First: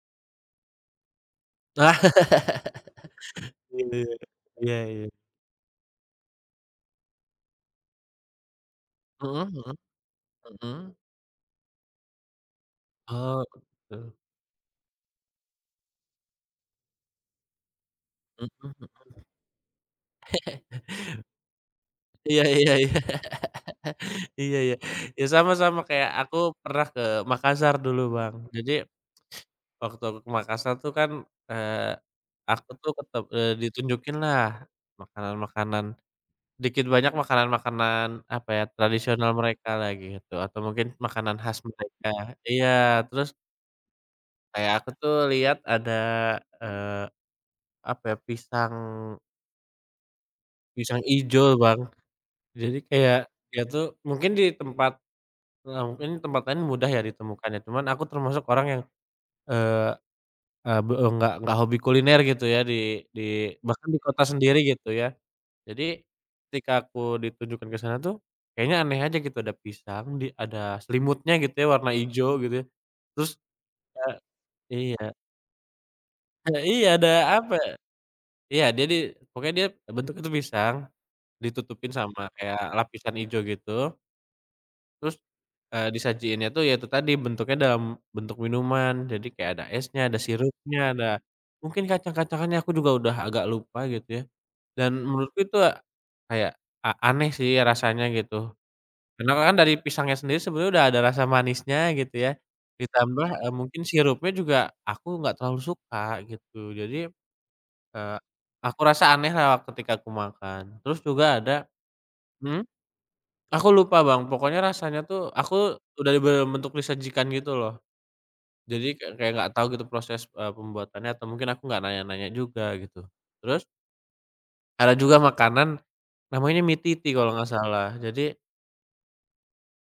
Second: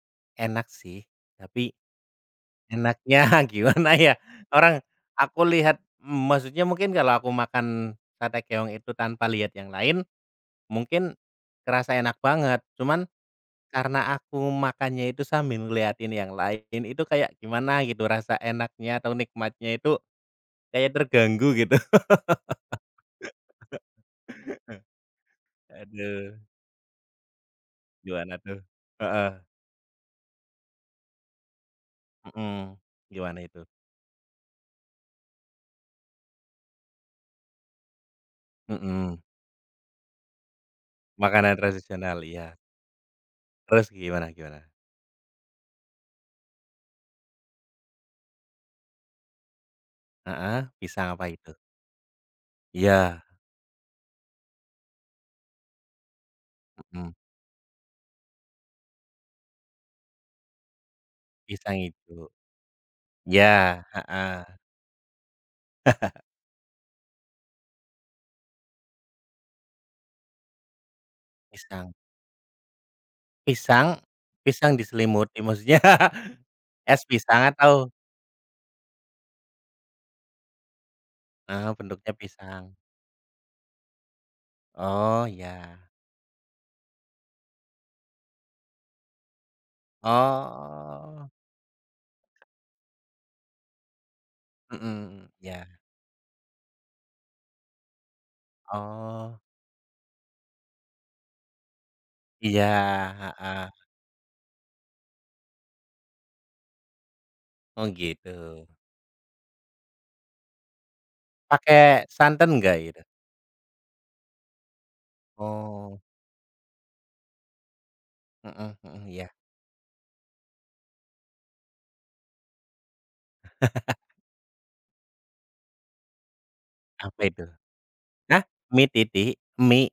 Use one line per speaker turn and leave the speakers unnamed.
Enak sih. Tapi, enaknya
Iya
gimana ya,
iya. Iya
orang,
iya.
aku lihat, maksudnya mungkin kalau aku makan sate keong itu tanpa
Mhm
lihat yang
mhm.
lain,
Mhm.
mungkin, kerasa enak banget. Cuman,
Oh, betul.
karena aku makannya itu sambil ngelihatin yang lain, itu kayak gimana gitu, rasa
Mhm mhm.
enaknya atau nikmatnya itu kayak terganggu gitu.
Iya iya iya. Iya iya. Ya sama sama kayak aku
Aduh.
pernah ke Makassar dulu Bang.
Gimana tuh?
Jadi,
Heeh.
waktu aku ke Makassar tuh kan, eee, aku
Mhm.
tuh tetep
Gimana
eee,
itu?
ditunjukinlah makanan-makanan, dikit banyak makanan-makanan, apa ya,
Mhm.
tradisional mereka lah gitu, atau mungkin, makanan
Makanan
khas mereka
tradisional, iya.
iya. Terus
Terus, gimana gimana?
kayak aku tuh lihat ada, eee, apa ya, pisang
Heeh,
pisang
pisang apa itu?
ijo Bang. Jadi kayak
Iya.
dia tuh mungkin di tempat ya mungkin di tempat lain mudah ya
Mhm.
ditemukannya. Cuman aku termasuk orang yang, eee, e be enggak enggak hobi
Pisang itu.
kuliner gitu ya di di
Iya,
bahkan di kota
heeh.
sendiri gitu ya. Jadi, ketika aku ditunjukkan ke sana tuh kayaknya aneh aja gitu, ada pisang di, ada selimutnya gitu ya warna
Pisang.
hijau gitu ya. Terus,
Pisang pisang
eee iya.
diselimuti maksudnya,
E iya,
es
ada
pisang
apa
atau?
iya, dia di pokoknya dia bentuk itu pisang,
Heeh,
ditutupin
bentuknya
sama kayak
pisang.
lapisan hijau gitu. Terus,
Oh, iya.
eee, disajiinnya tuh ya itu tadi bentuknya dalam bentuk minuman. Jadi kayak ada esnya, ada sirupnya, ada,
Oh.
mungkin kacang-kacangannya aku juga udah agak lupa gitu ya. Dan
Mhm,
menurutku itu
iya.
a kayak, a a aneh sih rasanya gitu. Karena
Oh.
kan dari pisangnya sendiri sebenarnya udah ada rasa manisnya gitu ya.
Iya,
Ditambah, eee,
heeh.
mungkin sirupnya juga aku enggak terlalu suka gitu. Jadi,
Oh
eee,
gitu.
aku rasa aneh lah ketika aku makan. Terus juga ada
Pakai santen
mhm.
nggak itu?
Aku lupa Bang, pokoknya rasanya tuh aku
Oh.
udah di dalam bentuk disajikan gitu loh.
Mhm
Jadi ka
mhm. Iya.
kayak enggak tahu gitu proses, e pembuatannya atau mungkin aku enggak nanya-nanya juga gitu. Terus ada juga makanan, namanya mi titi
Apa
kalau
itu?
enggak salah. Jadi
Hah, mi titi? Mi?